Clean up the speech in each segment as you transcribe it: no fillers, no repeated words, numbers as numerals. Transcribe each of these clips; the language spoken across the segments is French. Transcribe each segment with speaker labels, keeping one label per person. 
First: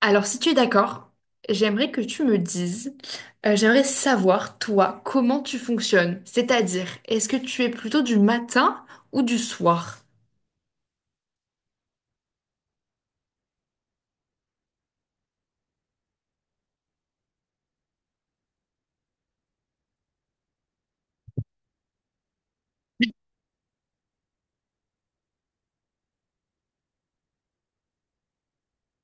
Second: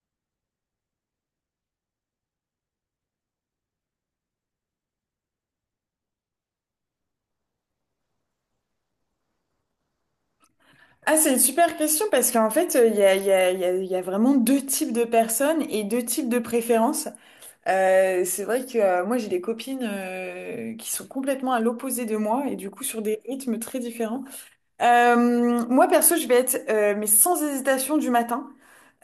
Speaker 1: Alors, si tu es d'accord, j'aimerais que tu me dises, j'aimerais savoir, toi, comment tu fonctionnes. C'est-à-dire, est-ce que tu es plutôt du matin ou du soir?
Speaker 2: Ah, c'est une super question parce qu'en fait, il y a, il y a, il y a, il y a vraiment deux types de personnes et deux types de préférences. C'est vrai que moi, j'ai des copines qui sont complètement à l'opposé de moi et du coup sur des rythmes très différents. Moi, perso, je vais être, mais sans hésitation, du matin.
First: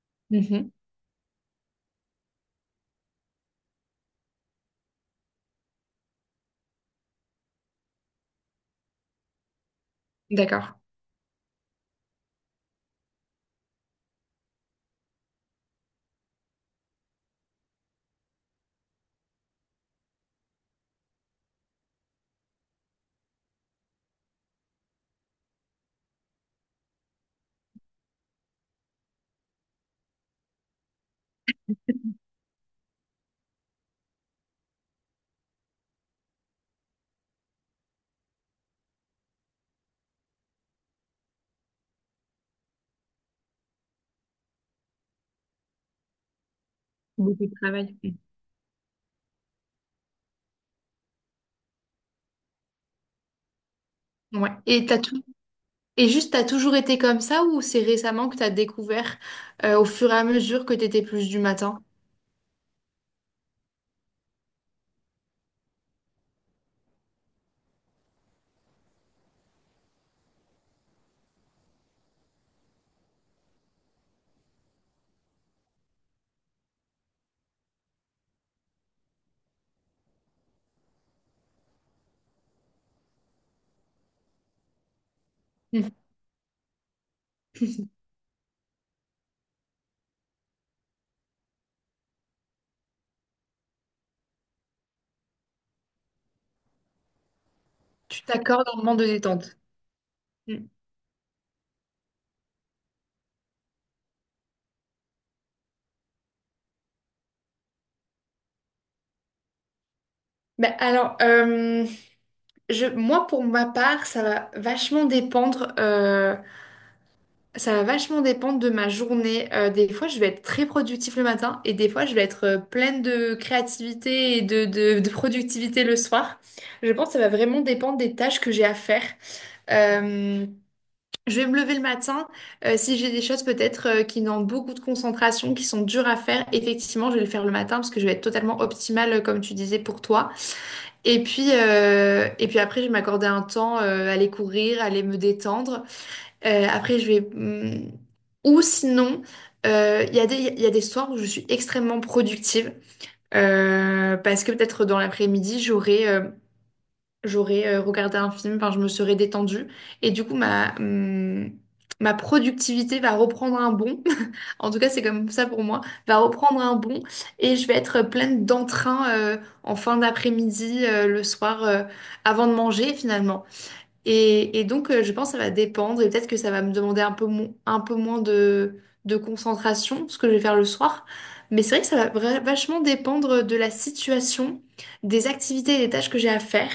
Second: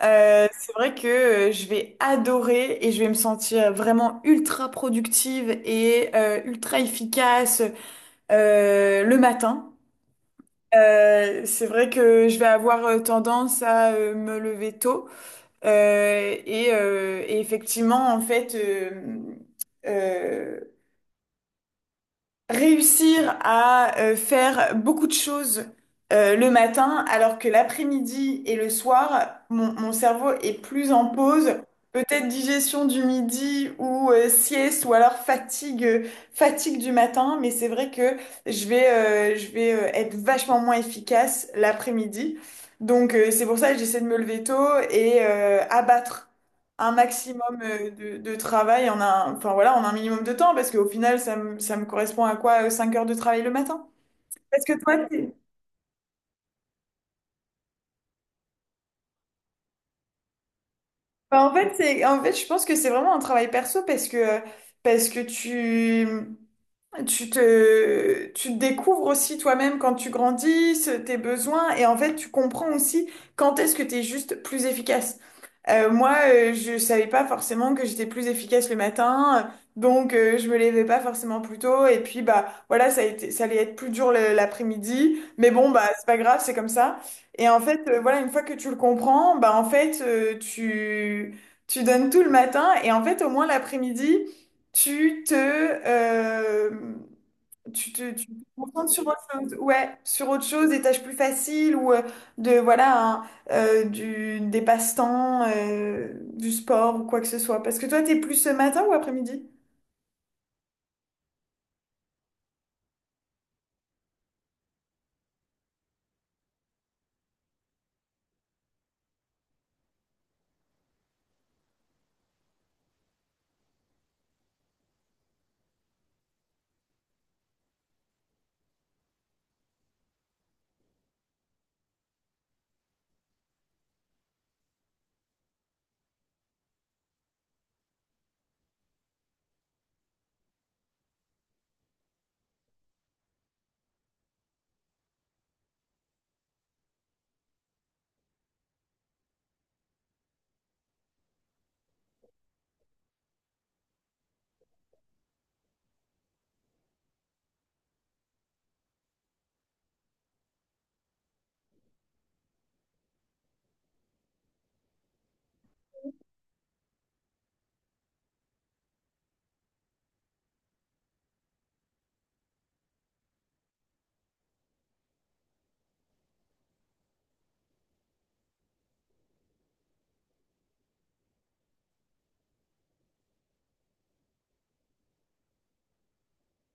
Speaker 1: Mhm.
Speaker 2: C'est vrai que je vais adorer et je vais me sentir vraiment ultra productive et ultra efficace le matin.
Speaker 1: D'accord.
Speaker 2: C'est vrai que je vais avoir tendance à me lever tôt. Et effectivement en fait euh, réussir à faire beaucoup de choses le matin, alors que l'après-midi et le soir, mon cerveau est plus en pause. Peut-être digestion du midi ou sieste ou alors fatigue du matin, mais c'est vrai que je vais être vachement moins efficace l'après-midi. Donc c'est pour ça que j'essaie de me lever tôt et abattre un
Speaker 1: Beaucoup de
Speaker 2: maximum
Speaker 1: travail.
Speaker 2: de travail enfin voilà, en un minimum de temps, parce qu'au final, ça me correspond à quoi? 5 heures de travail le matin?
Speaker 1: Mhm. Ouais.
Speaker 2: Parce que
Speaker 1: Et
Speaker 2: toi,
Speaker 1: t'as tout... Et juste, t'as toujours été comme ça ou c'est récemment que t'as découvert, au fur et à mesure que t'étais plus du
Speaker 2: enfin, en fait,
Speaker 1: matin?
Speaker 2: en fait, je pense que c'est vraiment un travail perso parce que tu te découvres aussi toi-même quand tu grandis, tes besoins, et en fait, tu comprends aussi quand est-ce que tu es juste plus efficace. Moi, je savais pas forcément que j'étais plus efficace le matin, donc je me levais pas forcément plus tôt, et puis bah voilà, ça allait être plus dur l'après-midi, mais bon, bah
Speaker 1: Mhm.
Speaker 2: c'est pas grave, c'est comme ça. Et en fait, voilà, une fois que tu le comprends, bah en fait, tu donnes tout le matin, et en fait, au moins l'après-midi tu te, euh, tu te,
Speaker 1: Tu
Speaker 2: tu te
Speaker 1: t'accordes un
Speaker 2: concentres
Speaker 1: moment de
Speaker 2: sur autre chose.
Speaker 1: détente.
Speaker 2: Ouais, sur autre
Speaker 1: Mhm.
Speaker 2: chose, des tâches plus faciles ou voilà, hein, des passe-temps, du sport ou quoi que ce soit. Parce que toi, t'es plus ce matin ou après-midi?
Speaker 1: Ben alors, moi, pour ma part, ça va vachement dépendre. Ça va vachement dépendre de ma journée. Des fois, je vais être très productif le matin et des fois, je vais être pleine de créativité et de productivité le soir. Je pense que ça va vraiment dépendre des tâches que j'ai à faire. Euh, je vais me lever le matin. Si j'ai des choses peut-être qui demandent beaucoup de concentration, qui sont dures à faire, effectivement, je vais le faire le matin parce que je vais être totalement optimale, comme tu disais, pour toi. Et puis après, je vais m'accorder un temps, aller courir, aller me détendre. Après, je vais... Ou sinon, il y a des, il y a des soirs où je suis extrêmement productive. Parce que peut-être dans l'après-midi, j'aurais regardé un film, enfin, je me serais détendue. Et du coup, ma productivité va reprendre un bond. En tout cas, c'est comme ça pour moi. Va reprendre un bond. Et je vais être pleine d'entrain en fin d'après-midi, le soir, avant de manger finalement. Et donc, je pense que ça va dépendre et peut-être que ça va me demander un peu moins de concentration, ce que je vais faire le soir. Mais c'est vrai que ça va vachement dépendre de la situation, des activités et des tâches que j'ai à faire.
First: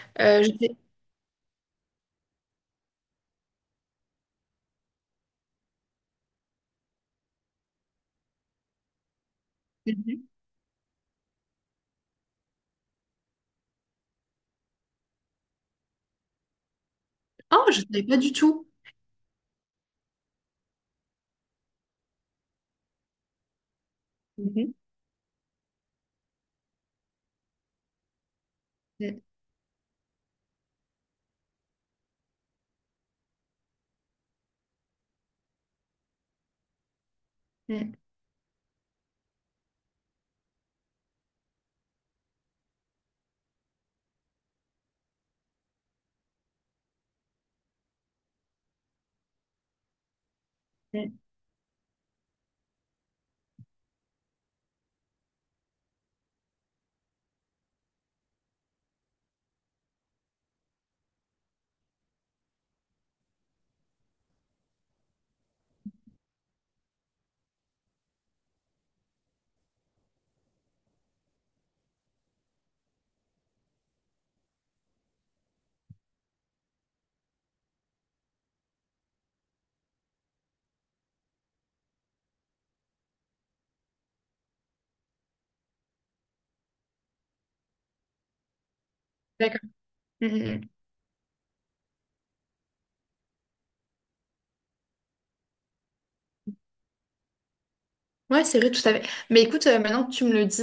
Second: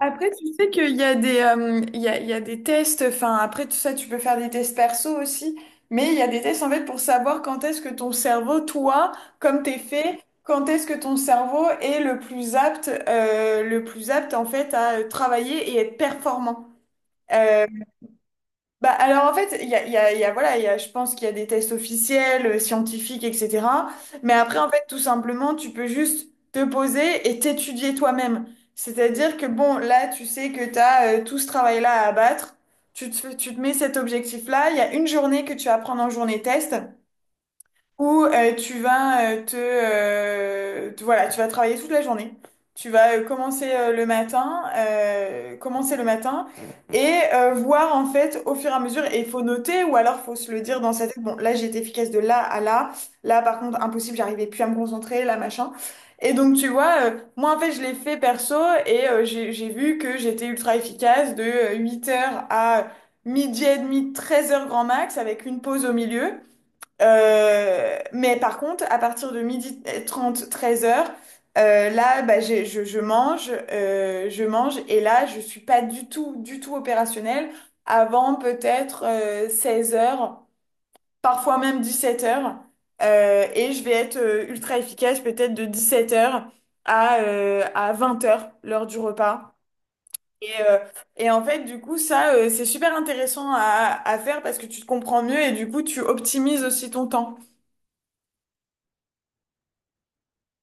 Speaker 2: Après,
Speaker 1: Euh,
Speaker 2: tu
Speaker 1: je
Speaker 2: sais
Speaker 1: sais...
Speaker 2: qu'il y a des tests, enfin après tout ça, tu peux faire des tests perso aussi, mais il y a des tests en fait pour savoir quand est-ce que ton cerveau, toi, comme t'es fait,
Speaker 1: Mhm.
Speaker 2: quand est-ce que ton cerveau est le plus apte en fait à travailler et être performant. Euh,
Speaker 1: Oh, je ne savais pas du tout.
Speaker 2: Bah, alors en fait, il y a, il y a- il y a- voilà, je pense qu'il y a des tests officiels, scientifiques, etc. Mais après, en
Speaker 1: Mhm.
Speaker 2: fait, tout simplement, tu peux juste te poser et t'étudier toi-même.
Speaker 1: Mm,
Speaker 2: C'est-à-dire que bon, là, tu sais que tu as tout ce travail-là à abattre. Tu te mets cet objectif-là. Il y a une journée que tu vas prendre en journée test
Speaker 1: mm,
Speaker 2: où tu vas voilà, tu vas travailler toute la journée. Tu vas commencer le matin et voir en fait au fur et à mesure. Et il faut noter ou alors faut se le dire dans sa
Speaker 1: mm.
Speaker 2: tête. Bon, là j'ai été efficace de là à là. Là par contre impossible, j'arrivais plus à me concentrer, là machin. Et donc tu vois, moi en fait je l'ai fait perso et j'ai vu que j'étais ultra efficace de 8 heures à midi et demi, 13 heures grand max avec une pause au milieu. Mais par contre, à partir de midi 30 13 heures, là, bah, je mange, et là, je suis pas du tout, du tout opérationnelle avant peut-être 16 heures, parfois même 17 heures, et je vais être ultra efficace peut-être de 17 heures à 20 heures, l'heure du repas. Et,
Speaker 1: D'accord.
Speaker 2: euh, et en fait, du coup, ça, c'est super intéressant à faire parce que tu te comprends mieux et du coup, tu optimises aussi ton temps.
Speaker 1: Ouais, c'est vrai, tout à fait. Mais écoute, maintenant que tu me le dis,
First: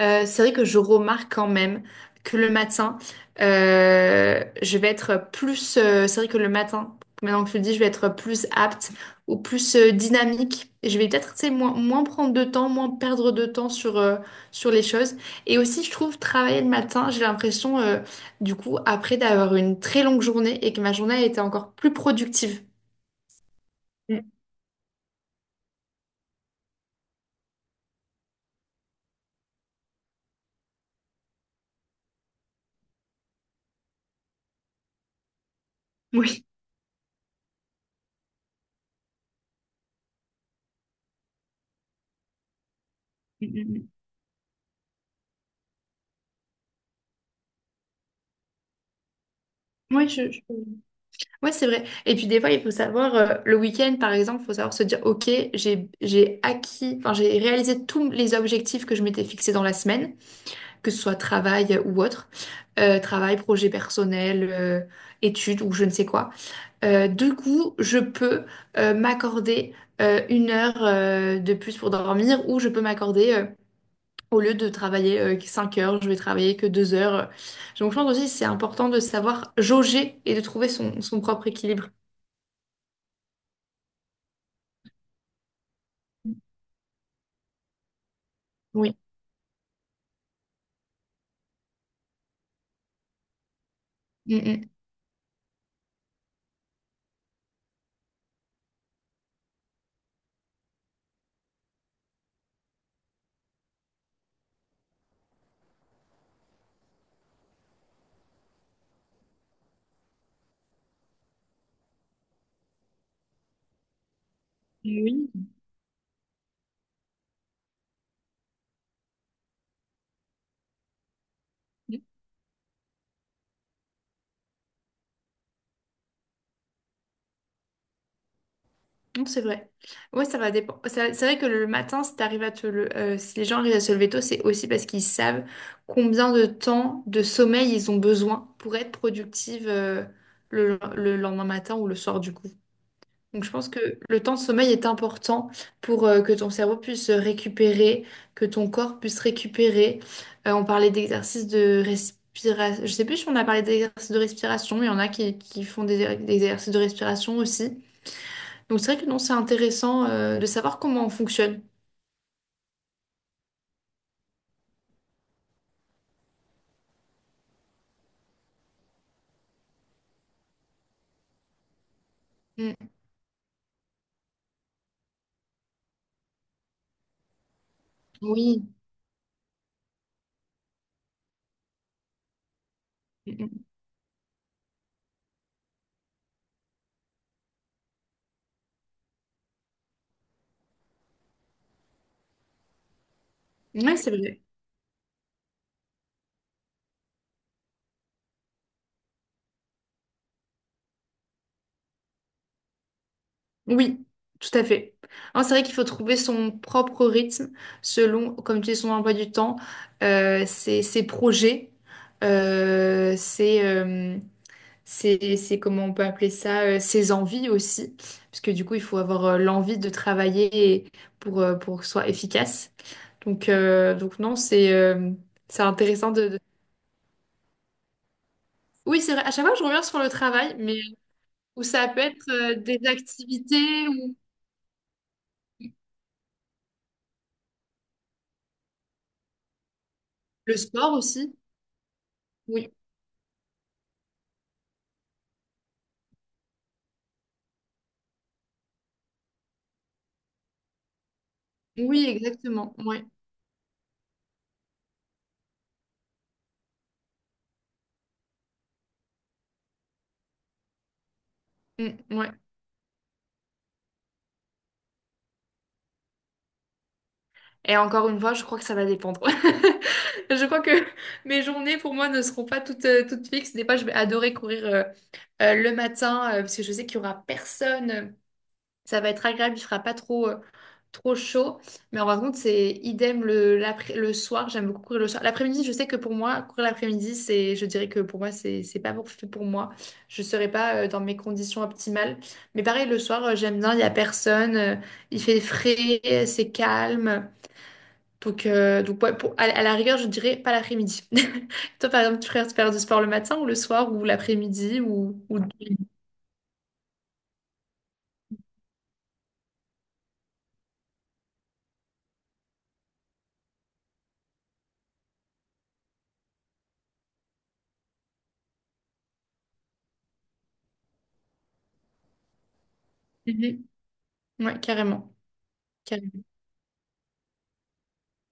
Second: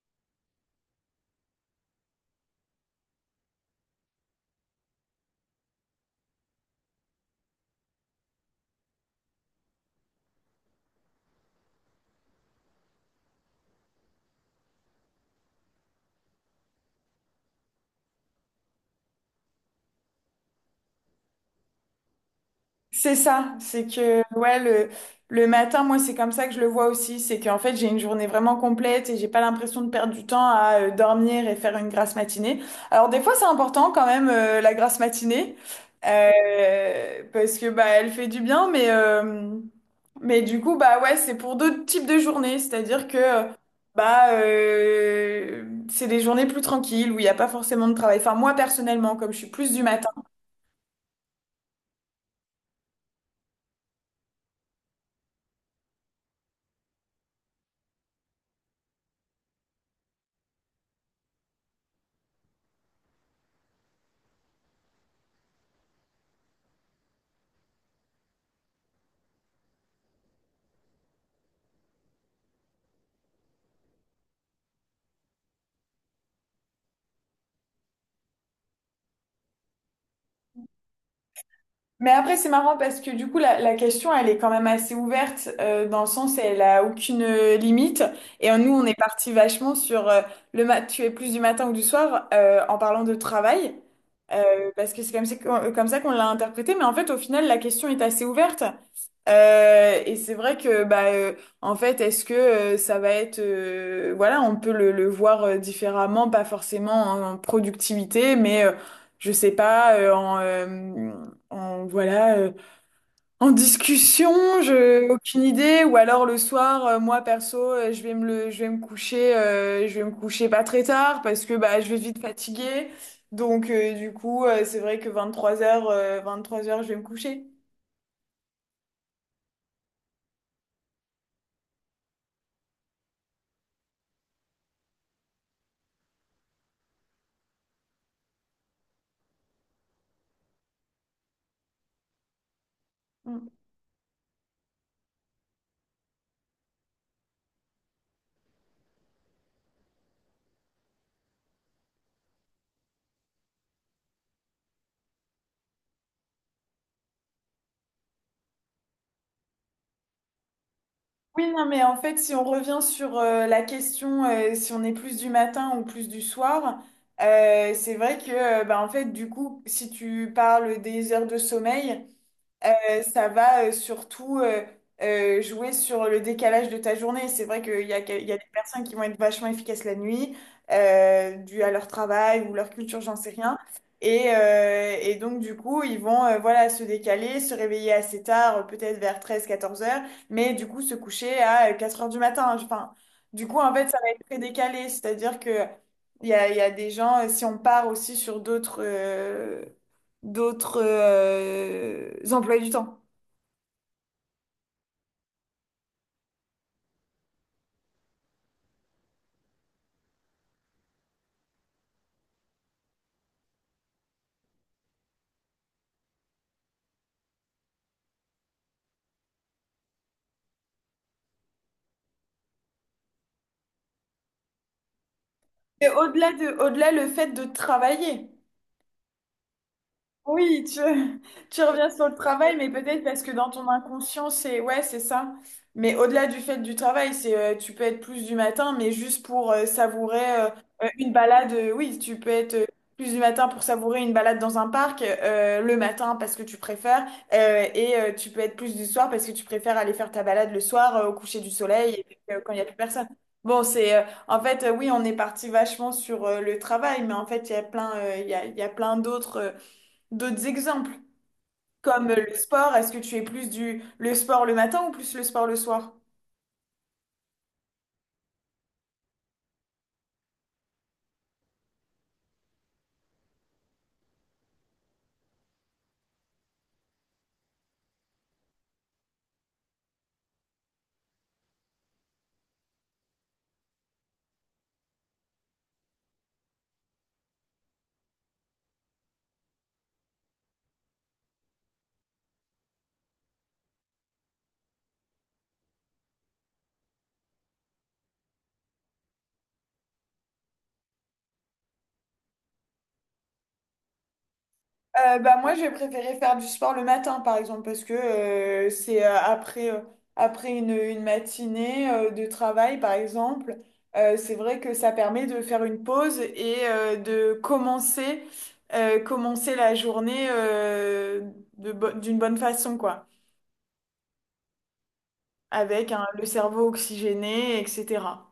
Speaker 1: c'est vrai que je remarque quand même que le matin, je vais être plus... c'est vrai que le matin, maintenant que tu le dis, je vais être plus apte ou plus dynamique. Et je vais peut-être, tu sais, moins prendre de temps, moins perdre de temps sur les choses. Et aussi, je trouve, travailler le matin, j'ai l'impression, du coup, après d'avoir une très longue journée et que ma journée a été encore plus productive.
Speaker 2: C'est ça, c'est que
Speaker 1: Mm.
Speaker 2: ouais le matin moi c'est comme ça que je le vois aussi, c'est qu'en fait j'ai une journée vraiment complète et j'ai pas l'impression de perdre du temps à dormir et faire une grasse matinée. Alors des fois c'est important quand même la grasse matinée
Speaker 1: Oui.
Speaker 2: parce que bah elle fait du bien mais du coup bah ouais c'est pour d'autres types de journées, c'est-à-dire que
Speaker 1: Mm, mm, mm.
Speaker 2: bah euh, c'est des journées plus tranquilles où il n'y a pas forcément de travail. Enfin moi personnellement comme je suis plus du
Speaker 1: Oui,
Speaker 2: matin.
Speaker 1: Ouais, c'est vrai. Et puis des fois, il faut savoir, le week-end, par exemple, il faut savoir se dire, OK, j'ai acquis, enfin, j'ai réalisé tous les objectifs que je m'étais fixés dans la semaine, que ce soit travail ou autre, Travail, projet personnel, études ou je ne sais quoi. Du coup, je peux m'accorder 1 heure de plus pour dormir ou je peux m'accorder... Au lieu de travailler 5 heures, je vais travailler que 2 heures. Donc, je pense aussi que c'est important de savoir jauger et de trouver son propre équilibre.
Speaker 2: Mais après, c'est marrant parce que du coup, la question, elle est quand même assez ouverte dans le sens, elle a aucune limite. Et nous, on est
Speaker 1: Oui,
Speaker 2: parti vachement sur tu es plus du matin ou du soir en parlant de travail.
Speaker 1: Mm,
Speaker 2: Euh,
Speaker 1: mm.
Speaker 2: Parce que c'est comme ça qu'on l'a interprété. Mais en fait, au final, la question est assez ouverte. Et c'est vrai que, bah, en fait, est-ce que ça va être, voilà, on peut le voir différemment, pas forcément en productivité, mais je sais pas, voilà, en discussion, aucune idée. Ou alors le soir, moi perso, je vais me coucher pas très tard parce que bah, je vais vite fatiguer. Donc du coup, c'est vrai que 23 heures je vais me coucher.
Speaker 1: Non, c'est vrai. Ouais, ça va dépendre. C'est vrai que le matin, si t'arrives à si les gens arrivent à se lever tôt, c'est aussi parce qu'ils savent combien de temps de sommeil ils ont besoin pour être productive le lendemain matin ou le soir du coup. Donc
Speaker 2: Mm.
Speaker 1: je pense que le temps de sommeil est important pour que ton cerveau puisse récupérer, que ton corps puisse récupérer. On parlait d'exercices de respiration. Je sais plus si on a parlé d'exercices de respiration, mais il y en a qui font des exercices de respiration aussi. Donc c'est vrai que non, c'est intéressant de savoir comment on
Speaker 2: Oui,
Speaker 1: fonctionne.
Speaker 2: non, mais en fait, si on revient sur la question, si on est plus du matin ou plus du soir, c'est vrai que, bah, en fait, du coup, si tu parles des heures de sommeil,
Speaker 1: Mm.
Speaker 2: Euh, Ça va surtout jouer sur le décalage de ta journée. C'est vrai qu'il y a, que- il y a des
Speaker 1: Oui,
Speaker 2: personnes qui vont être vachement efficaces la nuit, dû à leur travail ou leur culture, j'en sais
Speaker 1: Mm,
Speaker 2: rien.
Speaker 1: mm.
Speaker 2: Et donc, du coup, ils vont voilà, se décaler, se réveiller assez tard, peut-être vers treize quatorze heures, mais du coup, se coucher à 4 heures du matin. Hein. Enfin, du coup, en fait,
Speaker 1: Ouais,
Speaker 2: ça va
Speaker 1: c'est
Speaker 2: être très
Speaker 1: vrai.
Speaker 2: décalé. C'est-à-dire que il y a des gens, si on part aussi sur d'autres emplois du temps.
Speaker 1: Oui, tout à fait. Non, c'est vrai qu'il faut trouver son propre rythme selon, comme tu dis, son emploi du temps, ses projets, euh, ses, euh, comment on peut appeler ça, ses envies aussi. Parce que du coup, il faut avoir l'envie de travailler pour que ce soit efficace. Donc non, c'est
Speaker 2: Et
Speaker 1: intéressant.
Speaker 2: au-delà le fait de travailler.
Speaker 1: Oui, c'est vrai. À chaque fois, je reviens sur le travail,
Speaker 2: Oui,
Speaker 1: mais
Speaker 2: tu, tu
Speaker 1: où ça
Speaker 2: reviens
Speaker 1: peut
Speaker 2: sur le
Speaker 1: être
Speaker 2: travail, mais
Speaker 1: des
Speaker 2: peut-être parce que dans ton
Speaker 1: activités ou
Speaker 2: inconscient, c'est ouais, c'est ça. Mais au-delà du fait du travail, c'est tu peux être plus du matin, mais juste pour savourer
Speaker 1: le sport
Speaker 2: une
Speaker 1: aussi.
Speaker 2: balade. Oui, tu peux être
Speaker 1: Oui,
Speaker 2: plus du matin pour savourer une balade dans un parc le matin parce que tu préfères, et tu peux être plus du soir parce que tu préfères aller faire ta balade le soir au coucher du soleil et
Speaker 1: oui,
Speaker 2: puis, quand il n'y a
Speaker 1: exactement.
Speaker 2: plus
Speaker 1: Ouais.
Speaker 2: personne. Bon, c'est en fait oui, on est parti vachement sur le travail, mais en fait il y a plein d'autres. D'autres exemples,
Speaker 1: Mm,
Speaker 2: comme
Speaker 1: ouais.
Speaker 2: le sport, est-ce que tu es plus du le sport le matin ou plus le sport le soir?
Speaker 1: Et encore une fois, je crois que ça va dépendre. Je crois que mes journées pour moi ne seront pas toutes fixes. Des fois, je vais adorer courir le matin parce que je sais qu'il y aura personne. Ça va être agréable, il fera pas trop chaud. Mais en contre, c'est idem le soir. J'aime beaucoup courir le soir. L'après-midi, je sais que pour moi, courir l'après-midi, c'est, je dirais que pour moi, c'est pas fait pour moi. Je serais pas dans mes conditions optimales. Mais pareil, le soir, j'aime bien, il y a personne. Il fait frais, c'est calme. Donc ouais, à la rigueur, je dirais pas l'après-midi. Toi, par exemple, tu préfères faire du sport le matin ou le soir ou l'après-midi ou,
Speaker 2: Bah
Speaker 1: ou...
Speaker 2: moi j'ai préféré faire du sport le matin par exemple parce que c'est après une matinée de travail par exemple c'est vrai que ça permet de faire une pause et de commencer la journée d'une bonne façon quoi
Speaker 1: Mhm. Ouais, carrément.
Speaker 2: avec hein, le cerveau oxygéné etc.